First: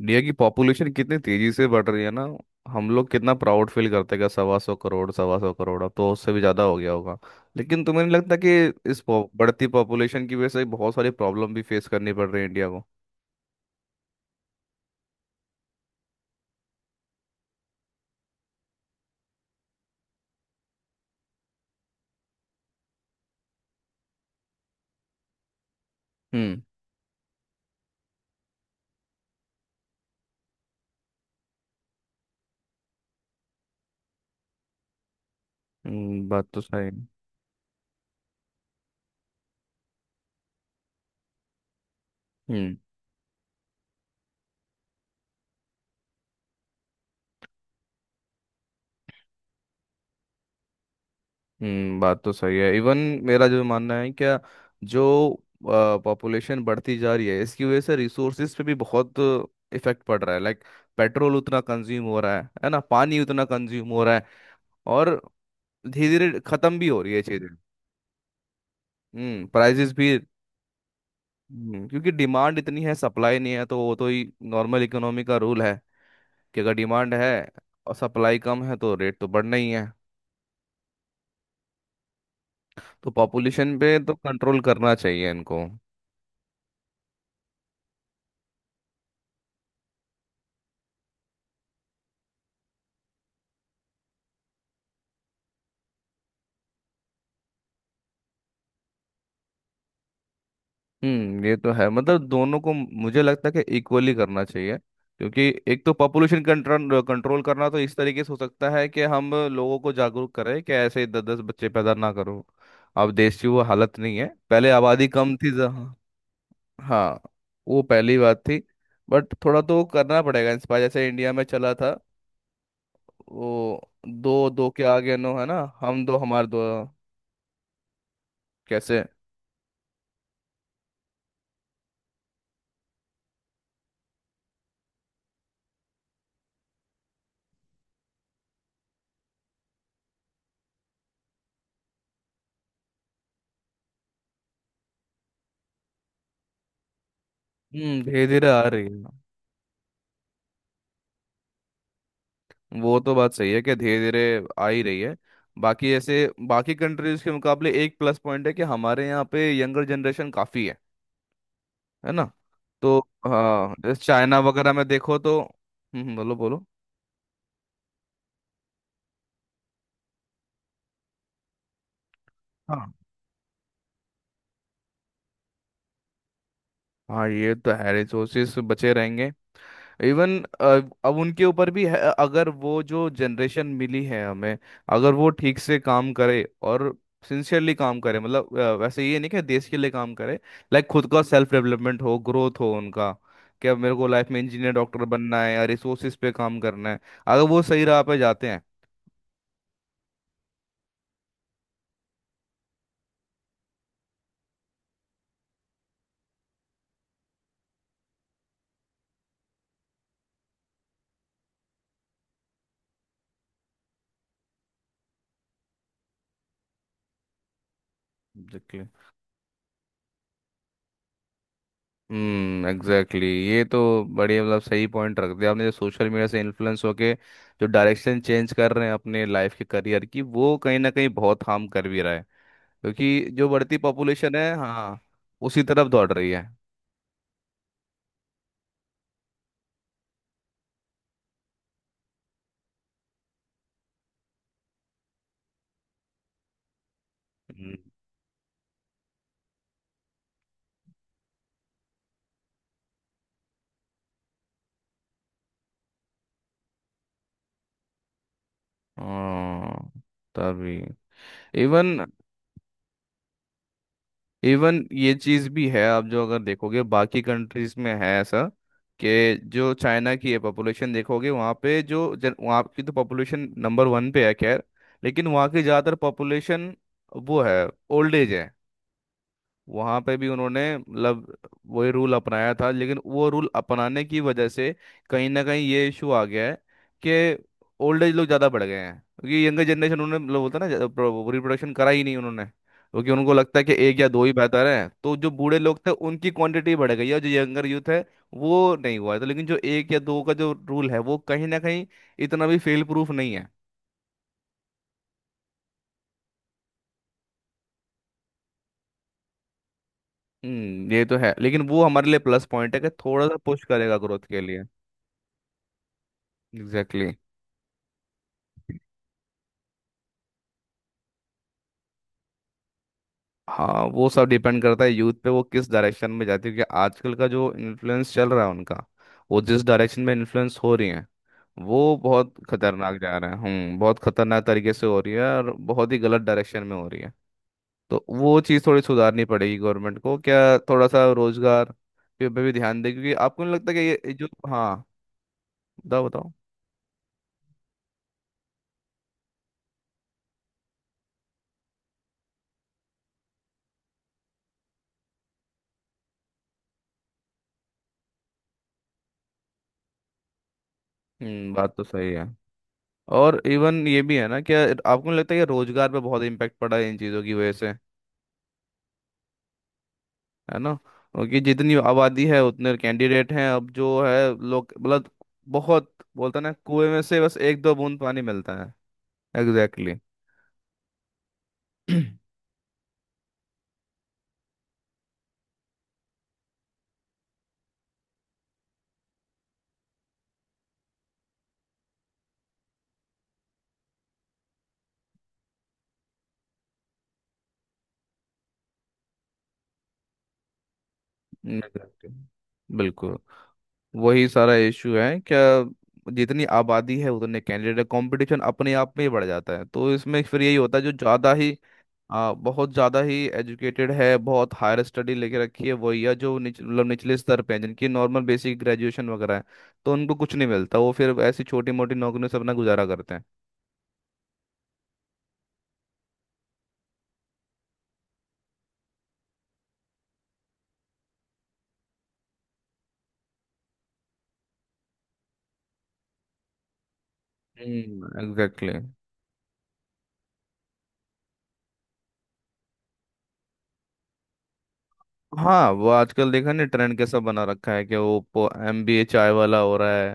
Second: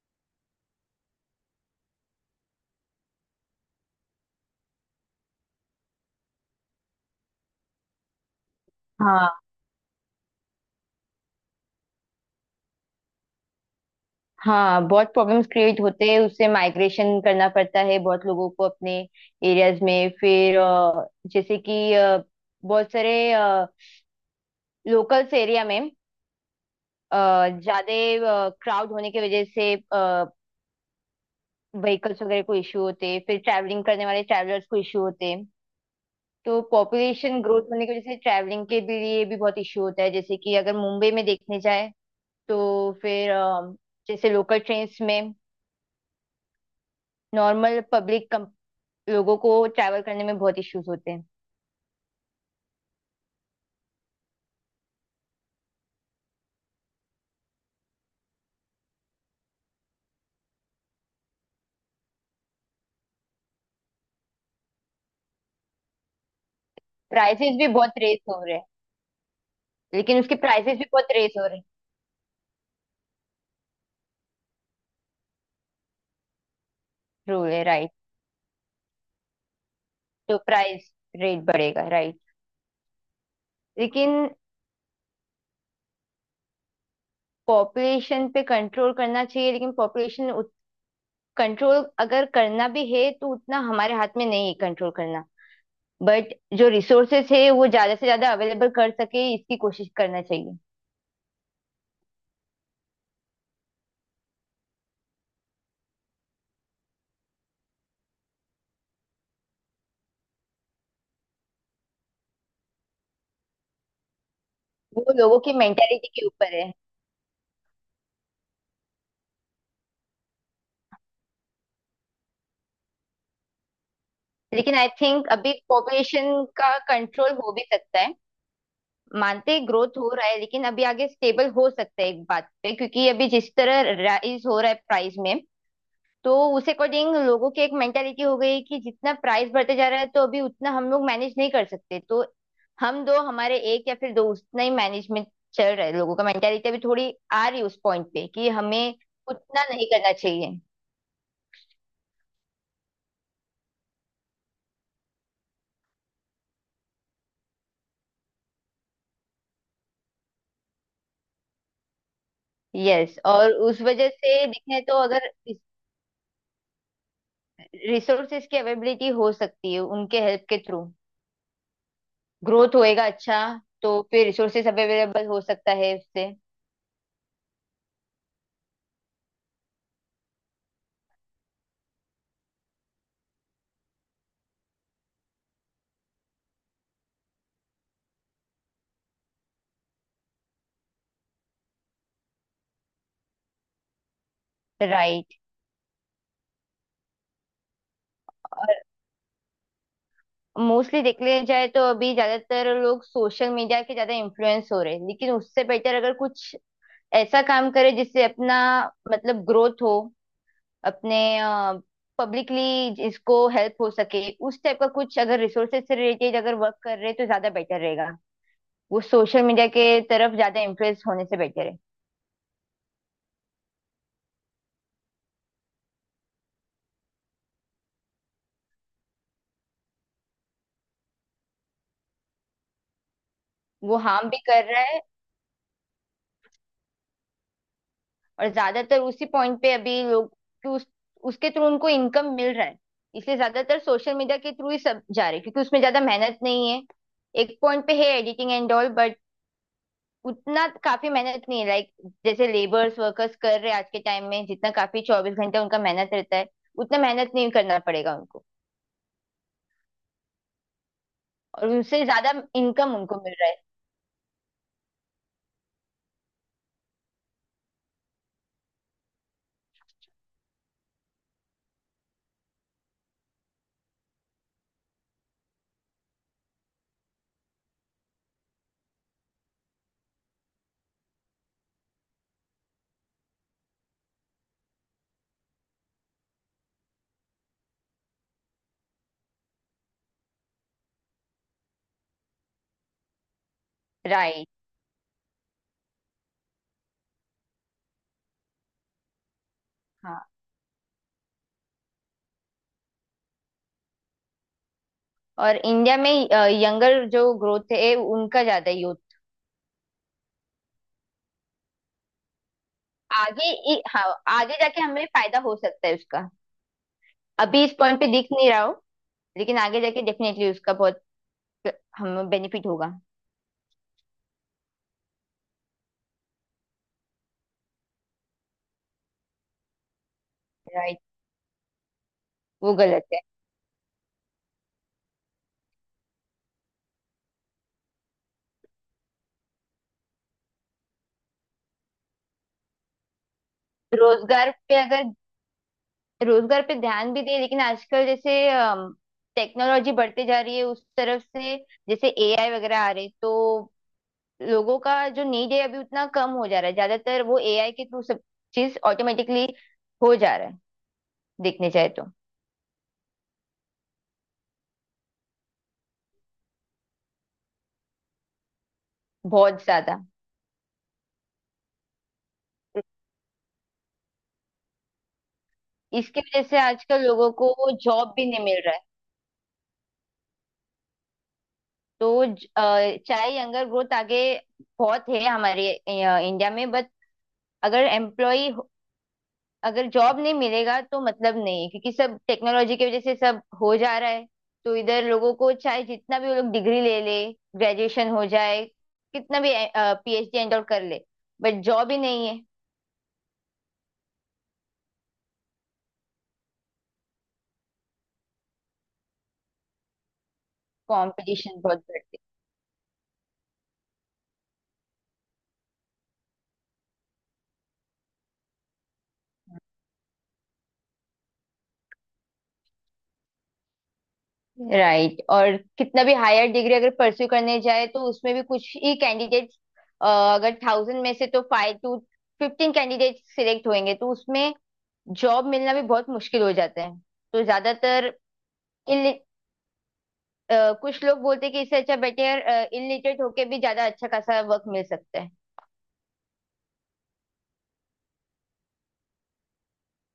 India की population कितनी तेजी से बढ़ रही है ना. हम लोग कितना प्राउड फील करते हैं कि 125 करोड़, 125 करोड़, अब तो उससे भी ज़्यादा हो गया होगा. लेकिन तुम्हें नहीं लगता कि हाँ, बढ़ती पॉपुलेशन की वजह से बहुत सारी प्रॉब्लम भी फेस करनी पड़ रही है इंडिया को? हाँ, बहुत प्रॉब्लम्स क्रिएट होते हैं। उससे माइग्रेशन करना पड़ता है बहुत लोगों को अपने एरियाज में। फिर जैसे कि बहुत सारे लोकल्स एरिया में हम्म. ज़्यादा क्राउड होने की वजह से व्हीकल्स वगैरह को इश्यू होते हैं, फिर ट्रैवलिंग करने वाले ट्रैवलर्स को इश्यू होते हैं। बात तो तो सही है. पॉपुलेशन ग्रोथ होने की वजह से ट्रैवलिंग के भी लिए भी बहुत इश्यू होता है। जैसे कि अगर मुंबई में देखने जाए तो हम्म. फिर जैसे लोकल ट्रेन्स में नॉर्मल पब्लिक लोगों को ट्रैवल करने में बहुत इश्यूज होते हैं। हम्म, बात तो सही है. इवन मेरा जो मानना है क्या, जो पॉपुलेशन बढ़ती जा रही है इसकी वजह से रिसोर्सेज पे भी बहुत इफेक्ट पड़ रहा है. लाइक पेट्रोल उतना कंज्यूम हो रहा है ना, पानी उतना कंज्यूम हो रहा है, और धीरे धीरे खत्म भी हो रही है चीजें. प्राइसेस भी बहुत रेस हो रहे हैं। हम्म, प्राइजेस भी. लेकिन उसके प्राइसेस भी बहुत रेस हो रहे हैं। क्योंकि डिमांड इतनी है, सप्लाई नहीं है, तो वो तो ही नॉर्मल इकोनॉमी का रूल है कि अगर डिमांड है रूल है, राइट। और सप्लाई कम है तो रेट तो बढ़ना ही है. तो प्राइस रेट बढ़ेगा, राइट। तो पॉपुलेशन पे तो लेकिन कंट्रोल करना चाहिए इनको. पॉपुलेशन पे कंट्रोल करना चाहिए, लेकिन पॉपुलेशन कंट्रोल अगर करना भी है तो उतना हमारे हाथ में नहीं है कंट्रोल करना। बट जो रिसोर्सेस है वो ज्यादा से ज्यादा अवेलेबल कर सके इसकी कोशिश करना चाहिए। हम्म, ये तो है. मतलब दोनों को मुझे लगता है कि इक्वली करना चाहिए, क्योंकि एक तो पॉपुलेशन कंट्रोल कंट्रोल करना तो इस तरीके से हो सकता है कि हम लोगों को जागरूक करें कि ऐसे दस दस बच्चे पैदा ना करो. अब देश की वो हालत नहीं है, पहले वो आबादी कम लोगों थी. की मेंटेलिटी के ऊपर है। हाँ. वो पहली बात थी. बट थोड़ा तो करना पड़ेगा इंस्पायर, जैसे इंडिया में चला था वो, दो दो लेकिन के आई आगे थिंक नो, है अभी ना, हम दो पॉपुलेशन हमारे दो. का कंट्रोल हो भी सकता है। कैसे? मानते हैं ग्रोथ हो रहा है लेकिन अभी आगे स्टेबल हो सकता है एक बात पे, क्योंकि अभी जिस तरह राइज हो रहा है प्राइस में, तो उस अकॉर्डिंग लोगों की एक मेंटेलिटी हो गई कि जितना प्राइस बढ़ते जा रहा है तो अभी उतना हम लोग मैनेज नहीं कर सकते। तो हम दो हमारे एक या फिर दो, उतना ही मैनेजमेंट चल रहा है। लोगों का मेंटेलिटी अभी थोड़ी आ रही है उस हम्म, पॉइंट धीरे पे धीरे कि आ रही हमें है. उतना नहीं करना चाहिए। वो तो बात सही है कि धीरे धीरे आ ही रही है. बाकी ऐसे बाकी कंट्रीज के मुकाबले एक प्लस पॉइंट है कि हमारे यहाँ पे यंगर जनरेशन काफी है ना. तो यस, और हाँ, उस जैसे वजह चाइना से वगैरह देखें में तो देखो अगर तो. हम्म, बोलो बोलो. रिसोर्सेज की अवेलेबिलिटी हो सकती है उनके हेल्प के थ्रू, ग्रोथ हाँ. होएगा अच्छा। तो फिर रिसोर्सेस अवेलेबल हो सकता है उससे। हाँ, ये तो है, रिसोर्सेस बचे रहेंगे. इवन अब उनके ऊपर भी है. अगर वो जो जनरेशन मिली है हमें, अगर वो ठीक से काम करे और सिंसियरली काम करे, मतलब वैसे ये नहीं कि देश के लिए काम करे, लाइक खुद का सेल्फ डेवलपमेंट हो, ग्रोथ हो उनका. कि अब मेरे को लाइफ में इंजीनियर डॉक्टर राइट। बनना है या रिसोर्सेज पे काम करना है, अगर वो सही राह पे जाते हैं. और मोस्टली देख लिया जाए तो अभी ज्यादातर लोग सोशल मीडिया के ज्यादा इन्फ्लुएंस हो रहे हैं, लेकिन उससे बेटर अगर कुछ ऐसा काम करे जिससे अपना मतलब ग्रोथ हो, अपने पब्लिकली इसको हेल्प हो सके। उस टाइप का कुछ अगर रिसोर्सेज से रिलेटेड अगर वर्क कर रहे हैं तो ज्यादा बेटर रहेगा। एग्जैक्टली. वो सोशल मीडिया के तरफ ज्यादा इन्फ्लुएंस होने से बेटर है। हम्म, एग्जैक्टली, ये तो बढ़िया. मतलब सही पॉइंट रख दिया आपने, जो सोशल मीडिया से इन्फ्लुएंस होके जो डायरेक्शन चेंज कर रहे हैं अपने लाइफ के करियर की, वो कहीं ना कहीं बहुत हार्म कर भी रहा है, क्योंकि जो बढ़ती वो हार्म पॉपुलेशन भी है, कर रहा हाँ, है। उसी तरफ दौड़ रही है. और ज्यादातर उसी पॉइंट पे अभी लोग कि उस, उसके थ्रू उनको इनकम मिल रहा है। इसलिए ज्यादातर सोशल मीडिया के थ्रू ही सब जा रहे हैं क्योंकि उसमें ज्यादा मेहनत नहीं है। एक हम्म, पॉइंट पे है एडिटिंग एंड ऑल, बट उतना काफी मेहनत नहीं है। लाइक जैसे लेबर्स वर्कर्स कर रहे हैं आज के टाइम में जितना काफी 24 घंटे उनका मेहनत रहता है, उतना मेहनत नहीं करना पड़ेगा उनको। हाँ, तभी. और इवन, उनसे ज्यादा इनकम उनको मिल रहा इवन ये चीज भी है, आप जो अगर देखोगे बाकी कंट्रीज में है ऐसा. कि जो चाइना की है पॉपुलेशन देखोगे, वहाँ पे वहाँ की तो पॉपुलेशन नंबर 1 पे है, खैर. लेकिन वहाँ की ज़्यादातर पॉपुलेशन वो है, ओल्ड एज है. वहां पे भी उन्होंने, मतलब वही रूल अपनाया था, लेकिन वो रूल अपनाने की वजह से कहीं ना कहीं ये इशू आ गया है कि ओल्ड एज लोग ज़्यादा बढ़ गए हैं, क्योंकि यंगर जनरेशन उन्होंने, मतलब बोलता है ना, रिप्रोडक्शन करा ही नहीं उन्होंने, क्योंकि उनको लगता है कि एक या है। दो ही राइट। बेहतर है. तो जो बूढ़े लोग थे उनकी क्वांटिटी बढ़ गई है और जो यंगर यूथ है वो नहीं हुआ है. तो लेकिन जो एक या हाँ। दो का जो रूल है, वो कहीं ना कहीं इतना भी फेल प्रूफ नहीं है. और इंडिया में यंगर जो ग्रोथ है उनका ज्यादा यूथ हम्म, ये तो है. लेकिन वो हमारे लिए प्लस पॉइंट है कि थोड़ा सा आगे पुश करेगा हाँ, ग्रोथ के आगे लिए. जाके हमें फायदा हो सकता है उसका। एग्जैक्टली. अभी इस पॉइंट पे दिख नहीं रहा हो, लेकिन आगे जाके डेफिनेटली उसका बहुत हमें बेनिफिट होगा। हाँ, वो सब डिपेंड करता है यूथ पे, वो किस डायरेक्शन में जाती है. क्योंकि आजकल का जो इन्फ्लुएंस चल रहा है उनका, वो जिस डायरेक्शन में इन्फ्लुएंस हो रही राइट। है, वो बहुत वो खतरनाक गलत जा है। रहा है. हम्म, बहुत खतरनाक तरीके से हो रही है और बहुत ही गलत डायरेक्शन में हो रही है. तो वो चीज़ थोड़ी सुधारनी पड़ेगी गवर्नमेंट को क्या, थोड़ा सा रोजगार पे पे भी ध्यान दे, क्योंकि आपको नहीं लगता कि ये जो, रोजगार पे हाँ, अगर, बताओ बताओ. रोजगार पे ध्यान भी दे लेकिन आजकल जैसे टेक्नोलॉजी बढ़ते जा रही है उस तरफ से, जैसे एआई वगैरह आ रहे, तो लोगों का जो नीड है अभी उतना कम हो जा रहा है। ज्यादातर वो एआई के थ्रू सब चीज ऑटोमेटिकली हो जा रहा है, हम्म, देखने बात तो जाए तो। सही है. और इवन ये भी है ना क्या, आपको नहीं लगता है कि रोजगार पे बहुत इम्पेक्ट पड़ा है इन चीज़ों की वजह से, बहुत ज्यादा। है ना? क्योंकि जितनी आबादी है उतने कैंडिडेट हैं अब, जो है लोग मतलब, बहुत इसकी बोलता वजह ना, से कुएं में आजकल से लोगों बस को एक दो बूंद जॉब पानी भी नहीं मिलता मिल है. रहा है। एग्जैक्टली, तो चाहे यंगर ग्रोथ आगे बहुत है हमारे इंडिया में, बट अगर एम्प्लॉय अगर जॉब नहीं मिलेगा तो मतलब नहीं है, क्योंकि सब टेक्नोलॉजी की वजह से सब हो जा रहा है। तो इधर लोगों को चाहे जितना भी वो लोग डिग्री ले ले, ग्रेजुएशन हो जाए, कितना भी पीएचडी एंड आउट कर ले, बट जॉब ही exactly. नहीं है। बिल्कुल. वही सारा इशू है क्या, जितनी आबादी है उतने कैंडिडेट, कंपटीशन अपने आप में ही बढ़ जाता है. तो इसमें फिर यही होता है, जो ज़्यादा ही कंपटीशन बहुत बढ़। आ, बहुत ज़्यादा ही एजुकेटेड है, बहुत हायर स्टडी लेके रखी है, वही है जो मतलब निचले स्तर पे है, जिनकी नॉर्मल बेसिक ग्रेजुएशन वगैरह है, तो उनको कुछ नहीं मिलता, वो फिर ऐसी छोटी मोटी नौकरियों से अपना गुजारा करते हैं. राइट। और कितना भी हायर डिग्री अगर परस्यू करने जाए तो उसमें भी कुछ ही कैंडिडेट्स, अगर 1,000 में से तो 5 टू 15 कैंडिडेट सिलेक्ट होंगे, तो उसमें जॉब मिलना भी बहुत मुश्किल हो जाता है। तो हम्म, ज्यादातर एग्जैक्टली. इल कुछ लोग बोलते हैं कि इससे अच्छा बेटर इलिटरेट होके भी ज्यादा अच्छा खासा वर्क मिल सकता है। हाँ, वो आजकल देखा नहीं, ट्रेंड कैसा बना रखा है कि वो MBA चाय वाला हो रहा है.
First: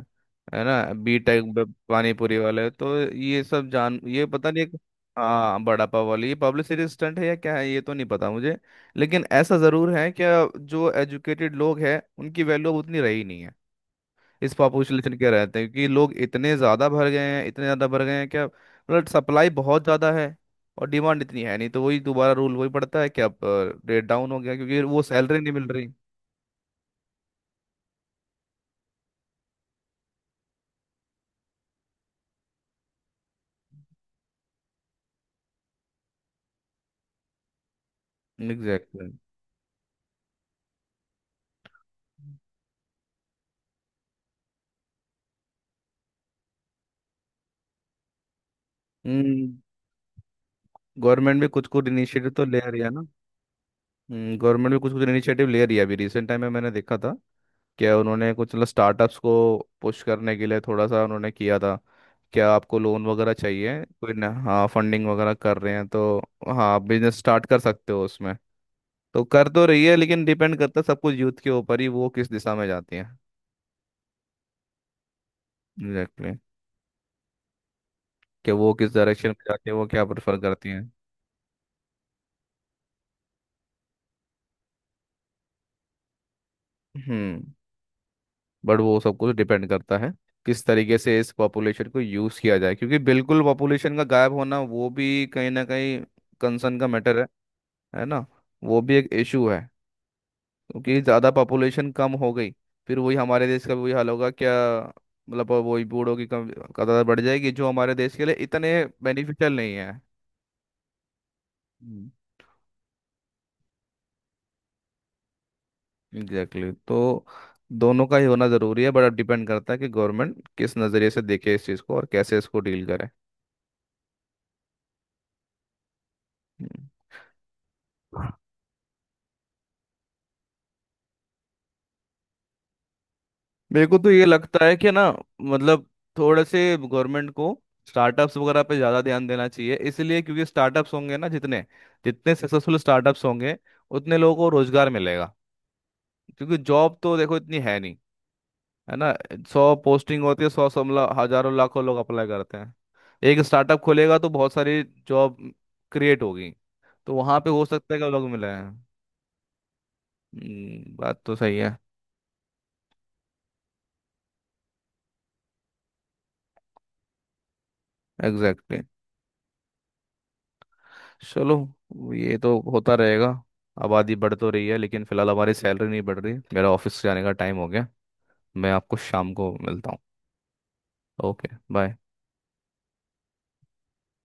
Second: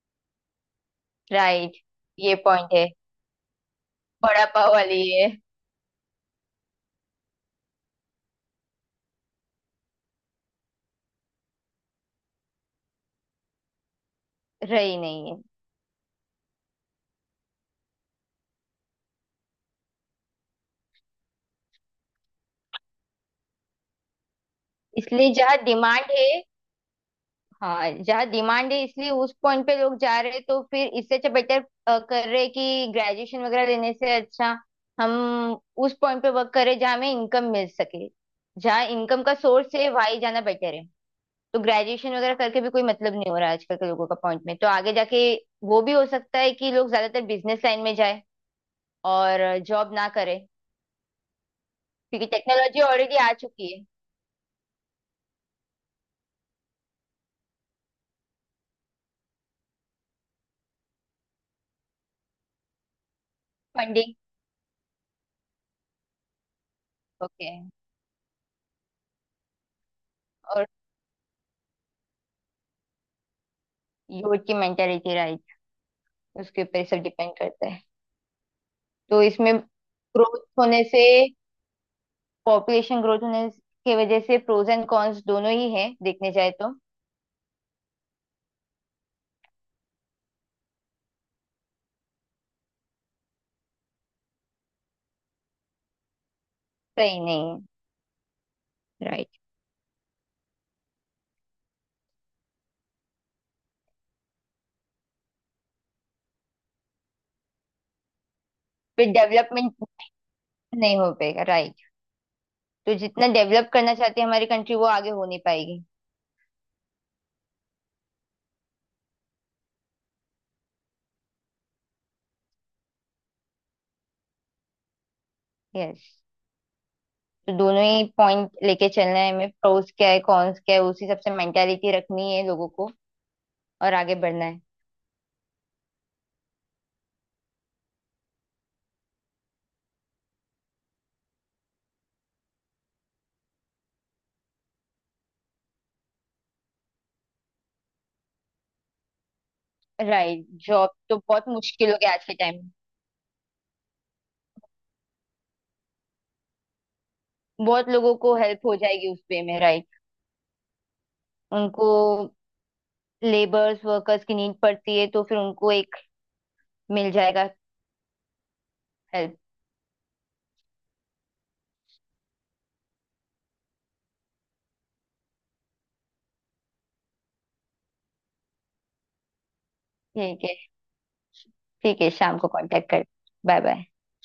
है ना B.Tech राइट। पानी ये पूरी वाले, पॉइंट है। तो ये सब जान, ये बड़ा पता नहीं, पाव वाली ये हाँ, बड़ा पाव वाली, ये पब्लिसिटी स्टंट है या क्या है, ये तो नहीं पता मुझे. लेकिन ऐसा जरूर है कि जो एजुकेटेड लोग हैं उनकी वैल्यू अब उतनी रही नहीं, इस रही पॉपुलेशन नहीं के है। रहते हैं, क्योंकि लोग इतने ज़्यादा भर गए हैं, इतने ज़्यादा भर गए हैं क्या, मतलब सप्लाई बहुत ज़्यादा है और डिमांड इतनी है नहीं, तो वही दोबारा रूल वही पड़ता है कि अब रेट डाउन हो गया, क्योंकि वो इसलिए सैलरी नहीं जहाँ मिल रही. डिमांड है, हाँ जहाँ डिमांड है इसलिए उस पॉइंट पे लोग जा रहे हैं। तो फिर इससे अच्छा बेटर कर रहे हैं कि ग्रेजुएशन वगैरह लेने से अच्छा हम उस पॉइंट पे वर्क करें जहाँ हमें इनकम मिल सके। जहाँ एग्जैक्टली. इनकम का सोर्स है वहीं जाना बेटर है। तो ग्रेजुएशन वगैरह करके भी कोई मतलब नहीं हो रहा है आजकल के लोगों का पॉइंट में। तो आगे जाके वो भी हो सकता है कि लोग ज्यादातर बिजनेस लाइन में जाए और हम्म, जॉब ना करे। गवर्नमेंट भी कुछ कुछ क्योंकि इनिशिएटिव तो ले रही टेक्नोलॉजी है ना. ऑलरेडी आ चुकी है। हम्म, गवर्नमेंट भी कुछ कुछ इनिशिएटिव ले रही है. अभी रिसेंट टाइम में मैंने देखा था क्या, उन्होंने कुछ मतलब स्टार्टअप्स को पुश करने के लिए थोड़ा सा उन्होंने किया था, क्या आपको लोन वगैरह चाहिए कोई फंडिंग। ना, हाँ, फंडिंग वगैरह कर रहे हैं, तो हाँ, आप बिजनेस स्टार्ट ओके। कर सकते हो उसमें. तो कर तो रही है, लेकिन डिपेंड और करता है सब कुछ यूथ के ऊपर ही, वो किस दिशा में जाती है. यूथ की मेंटेलिटी, राइट। Exactly, exactly. उसके ऊपर सब डिपेंड करता है। कि वो किस तो डायरेक्शन में इसमें जाती है, वो क्या प्रेफर ग्रोथ करती है. होने से, पॉपुलेशन ग्रोथ होने के वजह से प्रोज एंड कॉन्स दोनों ही है देखने जाए तो। हम्म. बट वो सब कुछ डिपेंड करता है किस तरीके से इस पॉपुलेशन को यूज़ किया जाए, क्योंकि बिल्कुल पॉपुलेशन का गायब होना वो भी कहीं ना कहीं कंसर्न का मैटर सही है नहीं है। है ना, वो भी एक राइट। इशू है. क्योंकि ज़्यादा पॉपुलेशन कम हो गई, फिर वही हमारे देश का भी वही हाल होगा क्या, मतलब वही बूढ़ों की कम तादाद बढ़ जाएगी, जो हमारे देश के लिए इतने फिर बेनिफिशियल नहीं डेवलपमेंट है. नहीं हो पाएगा, राइट। तो जितना डेवलप करना चाहती है हमारी कंट्री वो आगे हो नहीं पाएगी। Exactly, exactly. तो दोनों का ही होना ज़रूरी है, बट अब डिपेंड करता है कि गवर्नमेंट किस नज़रिए से देखे इस चीज़ को और कैसे इसको डील करे. यस। हम्म. तो दोनों ही पॉइंट लेके चलना है हमें, प्रोज क्या है कॉन्स क्या है, उसी हिसाब से मेंटालिटी रखनी है लोगों को मेरे और को तो आगे ये बढ़ना है। लगता है कि ना, मतलब थोड़े से गवर्नमेंट को स्टार्टअप्स वगैरह पे ज़्यादा ध्यान देना चाहिए, इसलिए क्योंकि स्टार्टअप्स होंगे ना जितने, जितने सक्सेसफुल स्टार्टअप्स होंगे उतने लोगों को रोजगार मिलेगा, क्योंकि जॉब तो देखो इतनी है नहीं, है ना. 100 पोस्टिंग होती राइट। है, सौ सौ जॉब मतलब तो बहुत हजारों लाखों मुश्किल लोग हो गया आज अप्लाई के टाइम करते में। हैं. एक स्टार्टअप खोलेगा तो बहुत सारी जॉब क्रिएट होगी, तो वहां पे हो बहुत सकता है कि लोगों लोग को मिले हेल्प हो हैं. जाएगी उस पे में, राइट। बात तो सही है. उनको लेबर्स वर्कर्स की नीड पड़ती है तो फिर उनको एक मिल जाएगा, एग्जैक्टली, हेल्प। exactly. चलो, ये तो होता रहेगा. आबादी बढ़ तो रही है लेकिन फिलहाल हमारी सैलरी नहीं बढ़ रही. मेरा ऑफिस जाने का टाइम हो गया, मैं आपको शाम को मिलता हूँ. ठीक है। ओके. बाय. ठीक है, शाम को कांटेक्ट कर। Bye bye.